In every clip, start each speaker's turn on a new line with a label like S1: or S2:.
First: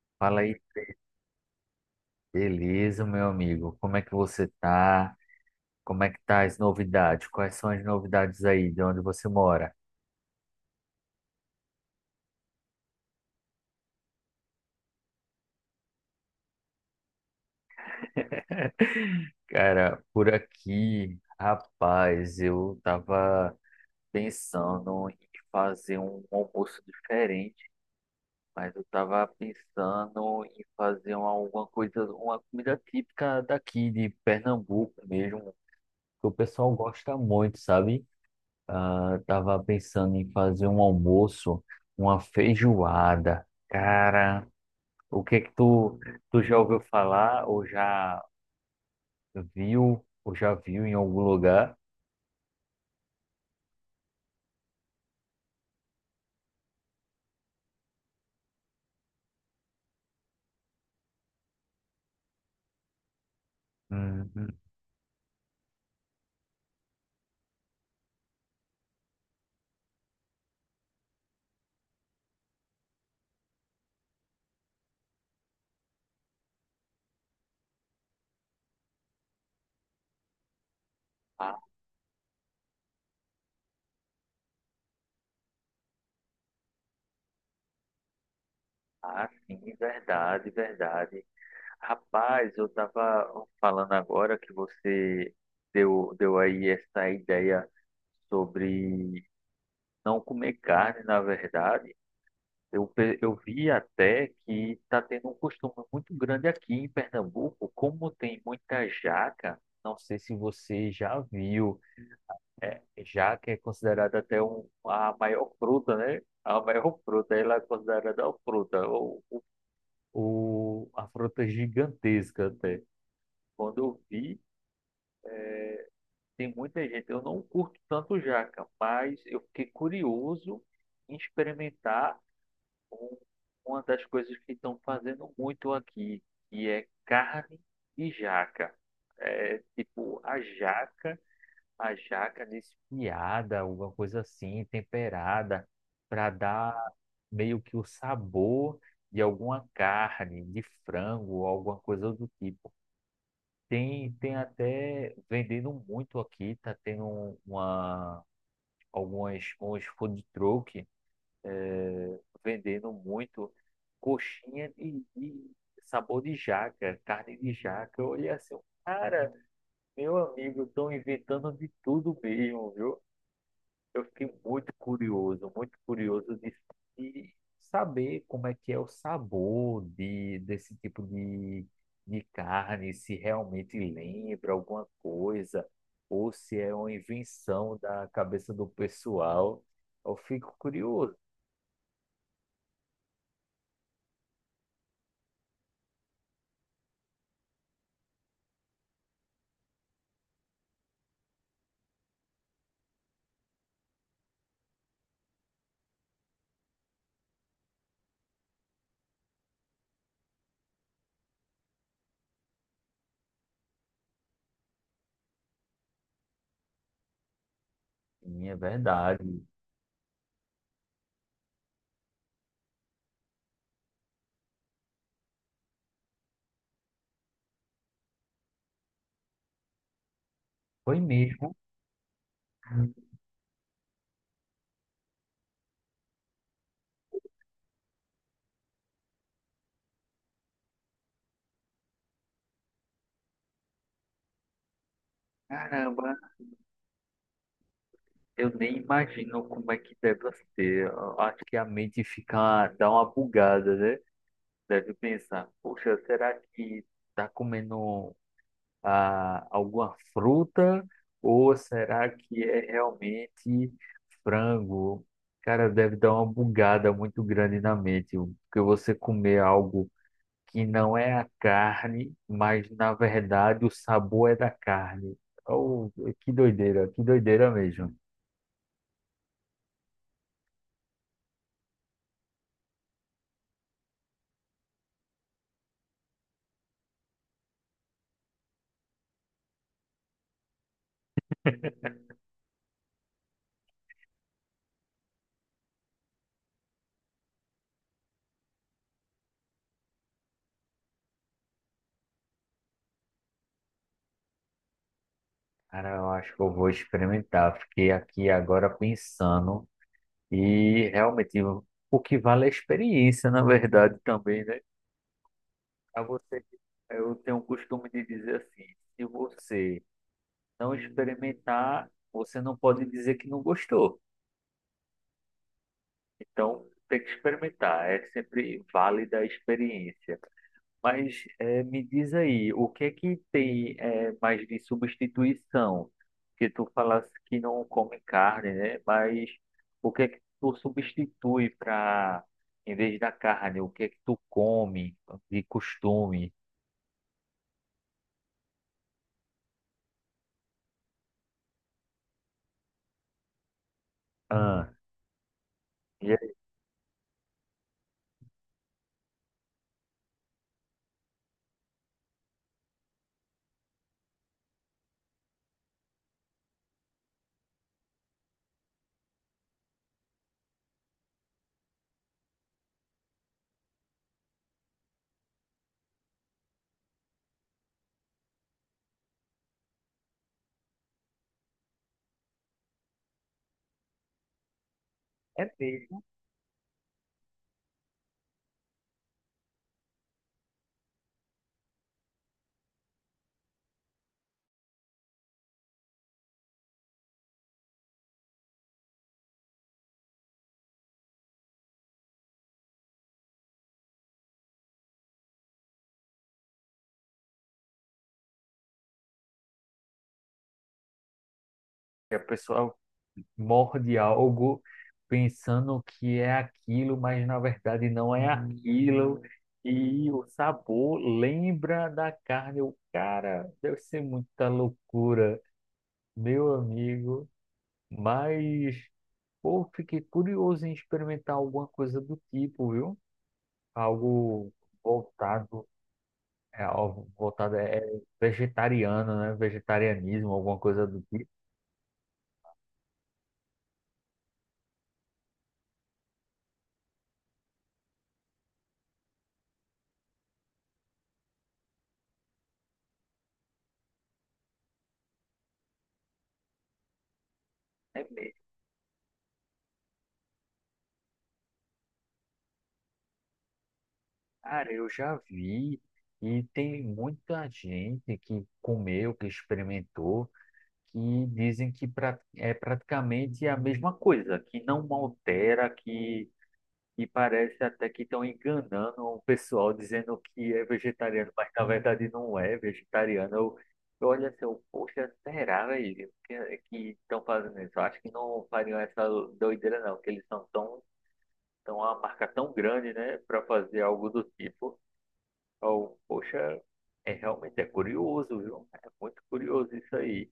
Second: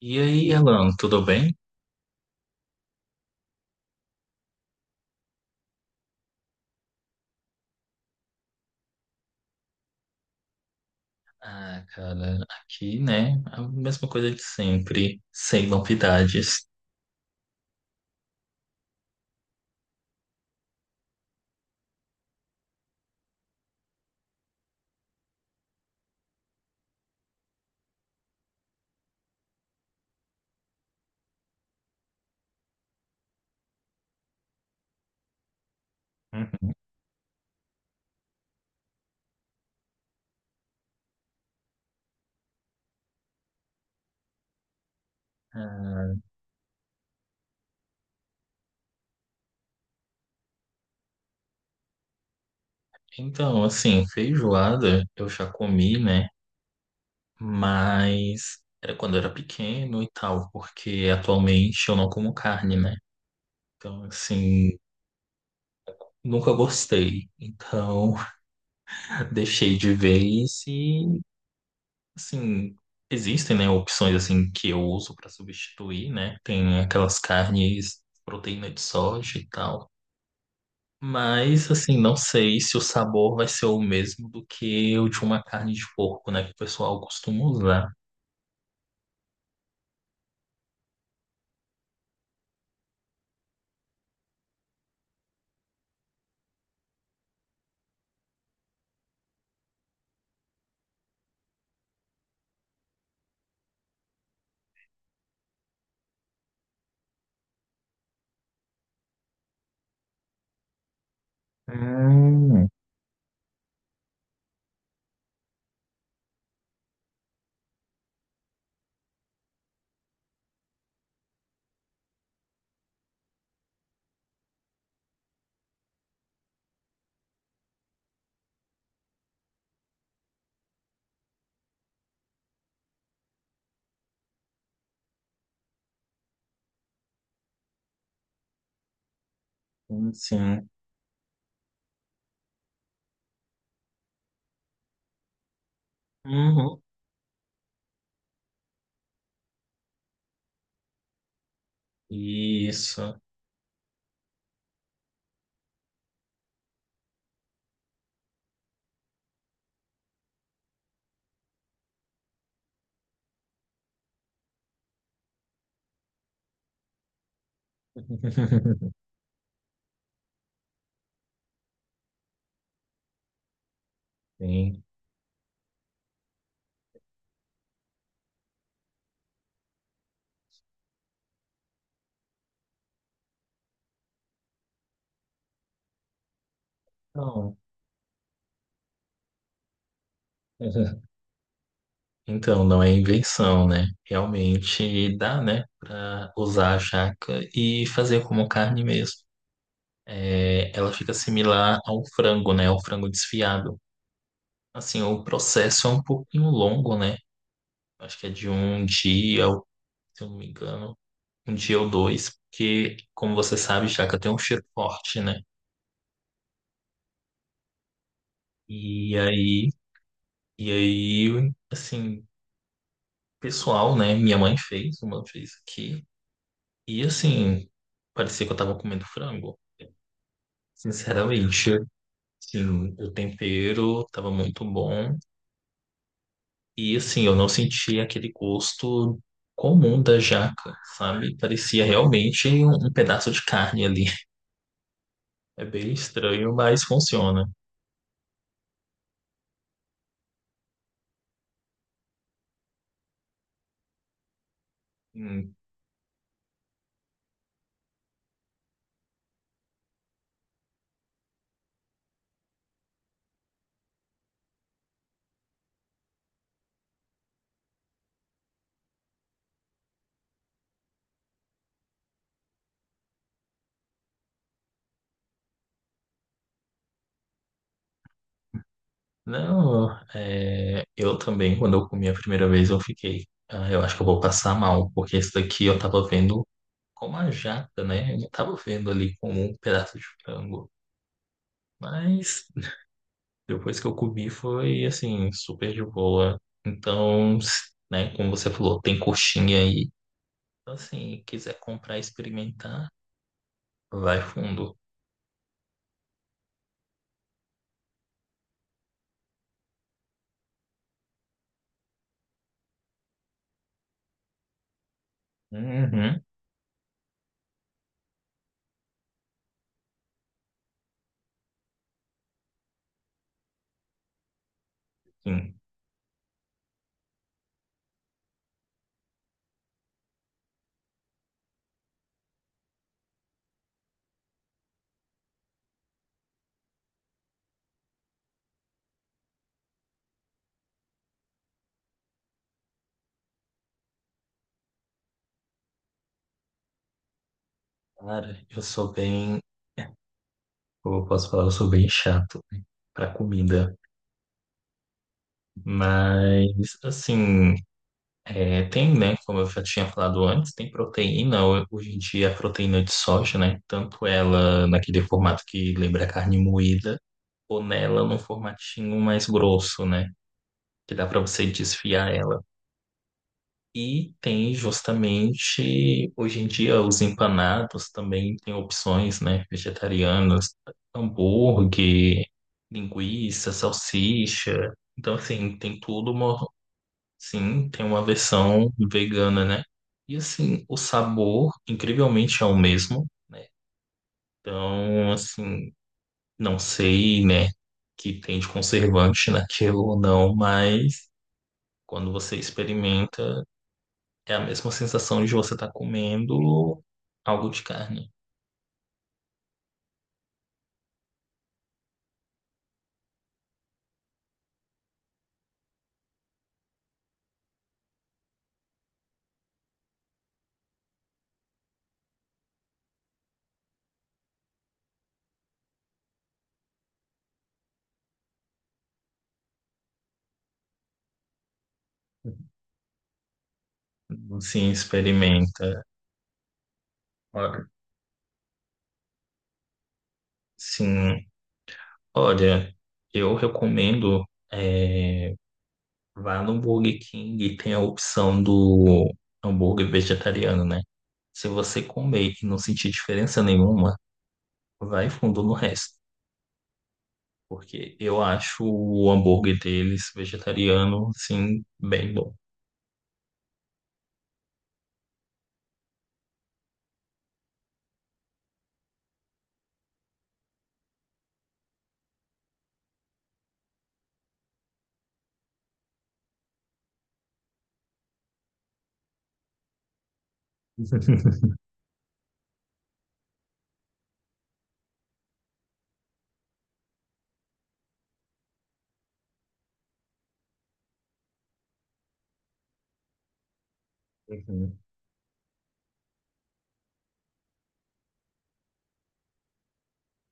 S1: E
S2: Fala
S1: aí,
S2: aí,
S1: Alan, tudo bem?
S2: beleza, meu amigo? Como é que você tá? Como é que tá as novidades? Quais são as novidades aí de onde você mora?
S1: Ah, cara, aqui, né? A mesma coisa de sempre, sem novidades.
S2: Cara, por aqui, rapaz, eu tava pensando em fazer um almoço diferente, mas eu tava pensando em fazer alguma coisa, uma comida típica daqui de Pernambuco mesmo, que o pessoal
S1: Uhum.
S2: gosta muito, sabe? Ah, tava pensando em fazer um almoço, uma feijoada. Cara, o que que tu,
S1: Ah,
S2: tu já ouviu falar ou já viu em algum lugar?
S1: então, assim, feijoada eu já comi, né? Mas era quando eu era pequeno e tal, porque atualmente eu não como carne, né? Então,
S2: Uhum.
S1: assim, nunca gostei. Então, deixei de vez e assim, existem, né, opções assim que eu uso para substituir, né? Tem aquelas carnes, proteína de soja e tal.
S2: Ah,
S1: Mas assim, não sei se o sabor vai ser o mesmo do que o de uma carne de porco, né, que o pessoal costuma usar.
S2: ah, sim, verdade, verdade. Rapaz, eu tava falando agora que você deu aí essa ideia sobre não comer carne, na verdade. Eu, eu vi até que está tendo um costume muito grande aqui em Pernambuco, como tem muita jaca, não sei se você já viu.
S1: Hum,
S2: Jaca é considerada até um, a maior fruta, né? A maior fruta, ela é considerada a fruta, a fruta gigantesca até. Quando eu vi, tem muita gente, eu não curto tanto jaca, mas eu fiquei curioso em experimentar um- uma das coisas que estão fazendo muito aqui, que é carne e jaca. É
S1: sim.
S2: tipo
S1: Sim.
S2: a jaca desfiada, alguma coisa assim, temperada, para dar
S1: Uhum.
S2: meio que o sabor de alguma carne, de frango, alguma coisa do tipo.
S1: Isso.
S2: Tem, tem até vendendo muito aqui, tá tendo uma, algumas, uns food truck vendendo muito coxinha de sabor de jaca, carne de jaca. Eu olhei assim, cara, meu amigo, estão inventando de tudo mesmo, viu? Eu fiquei
S1: Sim.
S2: muito curioso de saber como é que é o sabor de, desse tipo de carne, se realmente lembra alguma coisa, ou se é uma
S1: Então,
S2: invenção da cabeça do pessoal. Eu fico curioso.
S1: então, não é invenção, né? Realmente dá, né, para usar a jaca e fazer como carne mesmo. É, ela fica similar ao frango, né? Ao frango desfiado. Assim, o processo é um pouquinho longo, né? Acho que é de um dia, ou- se eu não me engano, um dia ou dois, porque, como você sabe, jaca tem um cheiro forte, né?
S2: Sim, é
S1: E
S2: verdade.
S1: aí, e aí, assim, pessoal, né? Minha mãe fez, uma fez aqui. E assim, parecia que eu tava comendo frango.
S2: Foi mesmo.
S1: Sinceramente, assim, o tempero tava muito bom. E assim, eu não senti aquele gosto comum da jaca, sabe? Parecia realmente um pedaço de carne ali. É bem
S2: Caramba,
S1: estranho, mas funciona.
S2: eu nem imagino como é que deve ser. Eu acho que a mente fica, dá uma bugada, né? Deve pensar,
S1: Hum,
S2: poxa, será que tá comendo ah, alguma fruta? Ou será que é realmente frango? Cara, deve dar uma bugada muito grande na mente, porque você comer algo que não é a carne, mas na verdade o sabor é da carne. Oh, que doideira mesmo.
S1: Não, é, eu também, quando eu comi a primeira vez, eu fiquei. "Ah, eu acho que eu vou passar mal, porque esse daqui eu tava vendo como a jaca, né? Eu não tava vendo ali como um pedaço de frango. Mas depois que eu comi, foi assim, super de boa. Então, né, como você falou, tem coxinha aí. Então, assim, quiser comprar e experimentar, vai fundo.
S2: Cara, eu acho que eu vou experimentar. Fiquei aqui agora pensando e realmente o que vale é a experiência, na verdade, também, né? Pra
S1: Uhum,
S2: você, eu tenho o costume de dizer assim, se você não experimentar, você não pode dizer que não gostou.
S1: sim.
S2: Então, tem que experimentar. É sempre válida a experiência. Mas me diz aí, o que é que tem mais de substituição? Que tu falasse que não come carne, né? Mas o que é que tu substitui para, em vez da carne, o que é que tu come de costume?
S1: Cara, eu sou bem, eu posso falar, eu sou bem chato para comida.
S2: Ah, e
S1: Mas, assim, é, tem, né? Como eu já tinha falado antes, tem proteína. Hoje em dia, a proteína de soja, né? Tanto ela naquele formato que lembra carne moída, ou nela num formatinho mais grosso, né? Que dá para você desfiar ela. E tem justamente, hoje em dia, os empanados também têm opções, né, vegetarianas, hambúrguer, linguiça, salsicha. Então,
S2: é
S1: assim, tem
S2: mesmo.
S1: tudo uma, sim, tem uma versão vegana, né? E, assim, o sabor, incrivelmente, é o mesmo, né? Então, assim, não sei, né, que tem de conservante naquilo ou não, mas quando você experimenta, é a mesma sensação de você estar comendo algo de carne.
S2: E a pessoa morde algo pensando que é aquilo, mas na verdade não é aquilo. E o sabor lembra da carne. O cara deve ser muita loucura, meu amigo. Mas, pô, fiquei curioso em experimentar alguma coisa do tipo, viu? Algo
S1: Sim,
S2: voltado,
S1: experimenta.
S2: é, algo voltado
S1: Olha,
S2: é vegetariano, né? Vegetarianismo, alguma coisa do
S1: sim,
S2: tipo.
S1: olha, eu recomendo é, vá no Burger King e tem a opção do hambúrguer vegetariano, né? Se você comer e não sentir diferença nenhuma, vai fundo no resto, porque eu
S2: É.
S1: acho o hambúrguer deles vegetariano, sim, bem bom.
S2: Cara, eu já vi e tem muita gente que comeu, que experimentou, que dizem que é praticamente a mesma coisa, que não altera, que parece até que estão enganando o pessoal dizendo que é vegetariano, mas na verdade não é vegetariano. Eu olho assim, eu, poxa, será, velho, que é, que estão fazendo isso? Eu acho que não fariam essa doideira não, que eles são tão, tão uma marca tão grande, né, para fazer algo do
S1: Uhum.
S2: tipo. Oh, poxa, é realmente é curioso, viu? É muito curioso isso aí.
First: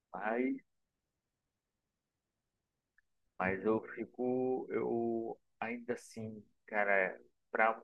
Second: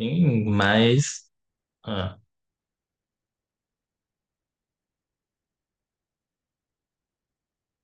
S1: Sim,
S2: Mas,
S1: mas ah,
S2: mas eu fico, eu ainda assim, cara, para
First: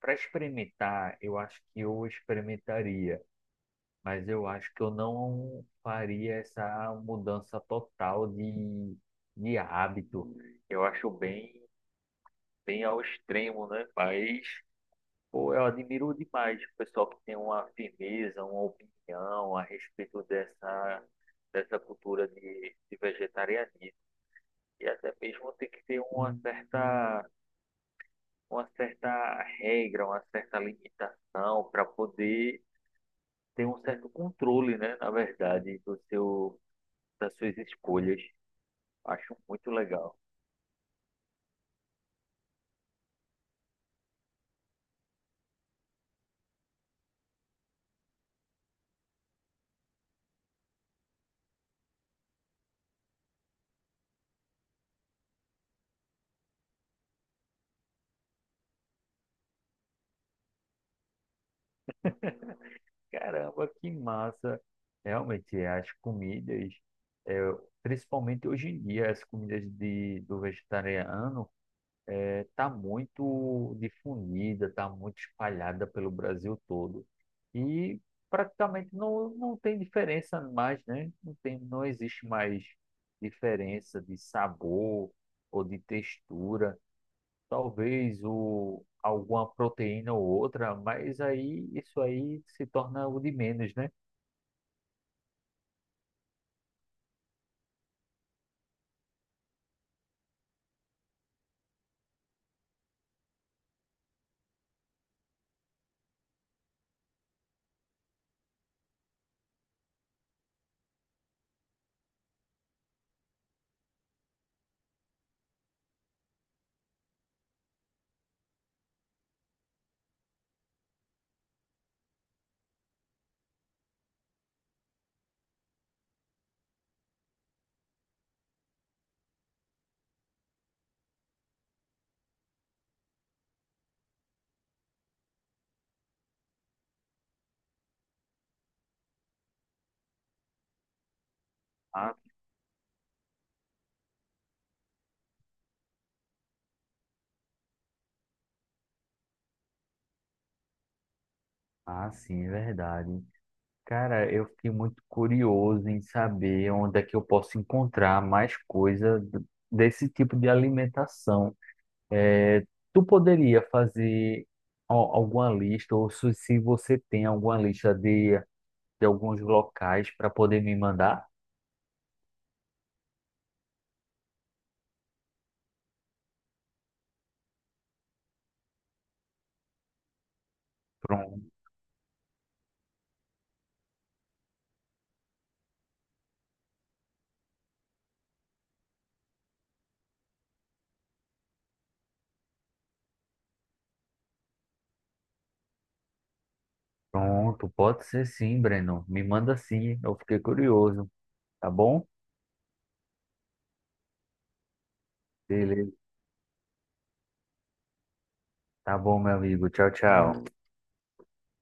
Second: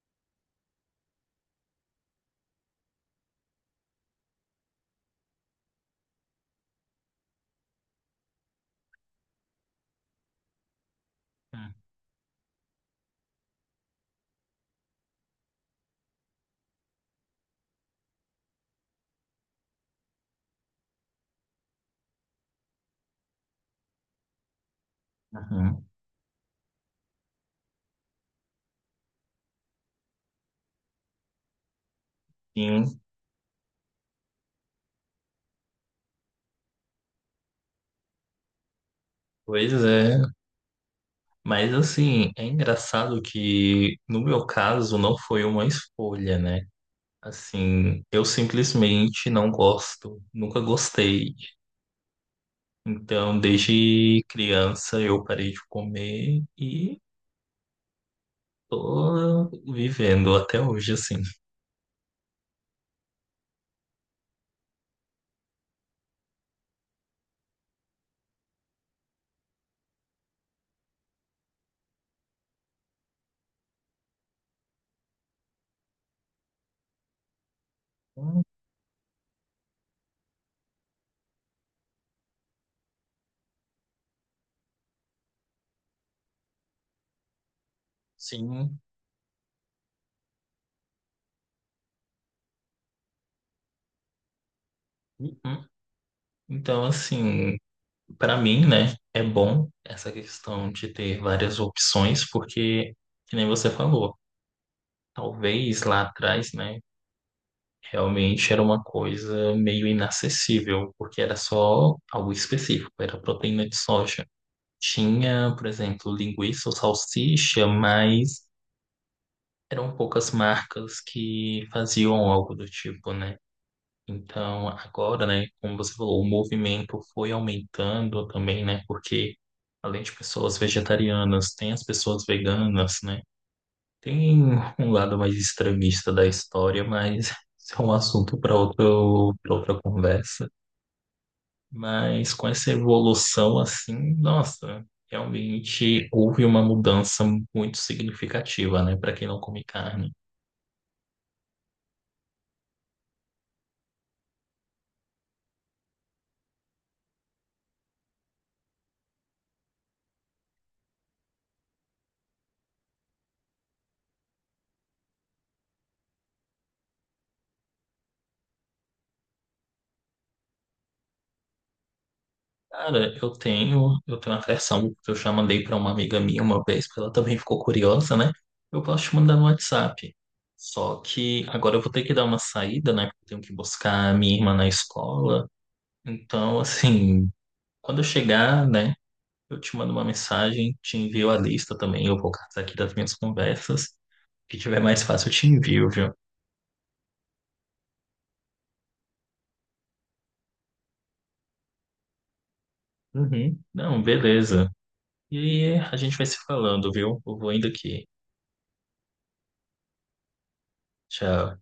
S2: para experimentar, eu acho que eu experimentaria, mas eu acho que eu não faria essa mudança total de hábito. Eu acho bem, bem ao extremo, né? Mas pô, eu admiro demais o pessoal que tem uma firmeza, uma opinião a respeito dessa, dessa cultura de vegetarianismo. E até mesmo tem que
S1: uhum.
S2: ter uma certa regra, uma certa limitação para poder
S1: Sim,
S2: ter um certo controle, né, na verdade, do seu, das suas escolhas. Acho
S1: pois
S2: muito legal.
S1: é, mas assim, é engraçado que no meu caso não foi uma escolha, né? Assim, eu simplesmente não gosto, nunca gostei. Então, desde criança eu parei de comer e tô vivendo até hoje assim.
S2: Caramba, que massa! Realmente, é, as comidas, é, principalmente hoje em dia, as comidas de, do vegetariano é, tá muito difundida, tá muito espalhada pelo Brasil todo. E praticamente não, não tem diferença mais, né? Não tem, não existe mais diferença de sabor ou de textura. Talvez
S1: Sim.
S2: o, alguma proteína ou outra, mas aí isso aí se torna o de menos, né?
S1: Uhum. Então, assim, para mim, né, é bom essa questão de ter várias opções, porque, que nem você falou, talvez lá atrás, né? Realmente era uma coisa meio inacessível, porque era só algo específico, era proteína de soja. Tinha, por exemplo, linguiça ou salsicha, mas eram poucas marcas que faziam algo do tipo, né? Então, agora, né, como você falou, o movimento foi aumentando também, né? Porque além de pessoas vegetarianas, tem as pessoas veganas, né? Tem um lado mais extremista da história, mas isso é um assunto para outro, para outra conversa.
S2: Ah,
S1: Mas com essa evolução, assim, nossa, realmente houve uma mudança muito significativa, né, para quem não come carne.
S2: ah, sim, é verdade. Cara, eu fiquei muito curioso em saber onde é que eu posso encontrar mais coisa desse tipo de alimentação. É, tu poderia fazer alguma lista, ou se se você tem alguma lista de alguns locais para poder me mandar?
S1: Cara, eu tenho uma versão que eu já mandei para uma amiga minha uma vez, porque ela também ficou curiosa, né? Eu posso te mandar no WhatsApp. Só que
S2: Pronto,
S1: agora eu vou ter que dar uma saída, né? Porque eu tenho que buscar a minha irmã na escola. Então, assim, quando eu chegar, né, eu te mando uma mensagem, te envio a lista também, eu vou catar aqui das minhas conversas. O que tiver mais fácil, eu te envio, viu?
S2: pronto, pode ser sim, Breno. Me manda sim, eu fiquei curioso, tá bom?
S1: Uhum. Não, beleza. E aí,
S2: Beleza,
S1: a gente vai se falando, viu? Eu vou indo aqui.
S2: tá bom, meu amigo. Tchau, tchau.
S1: Tchau.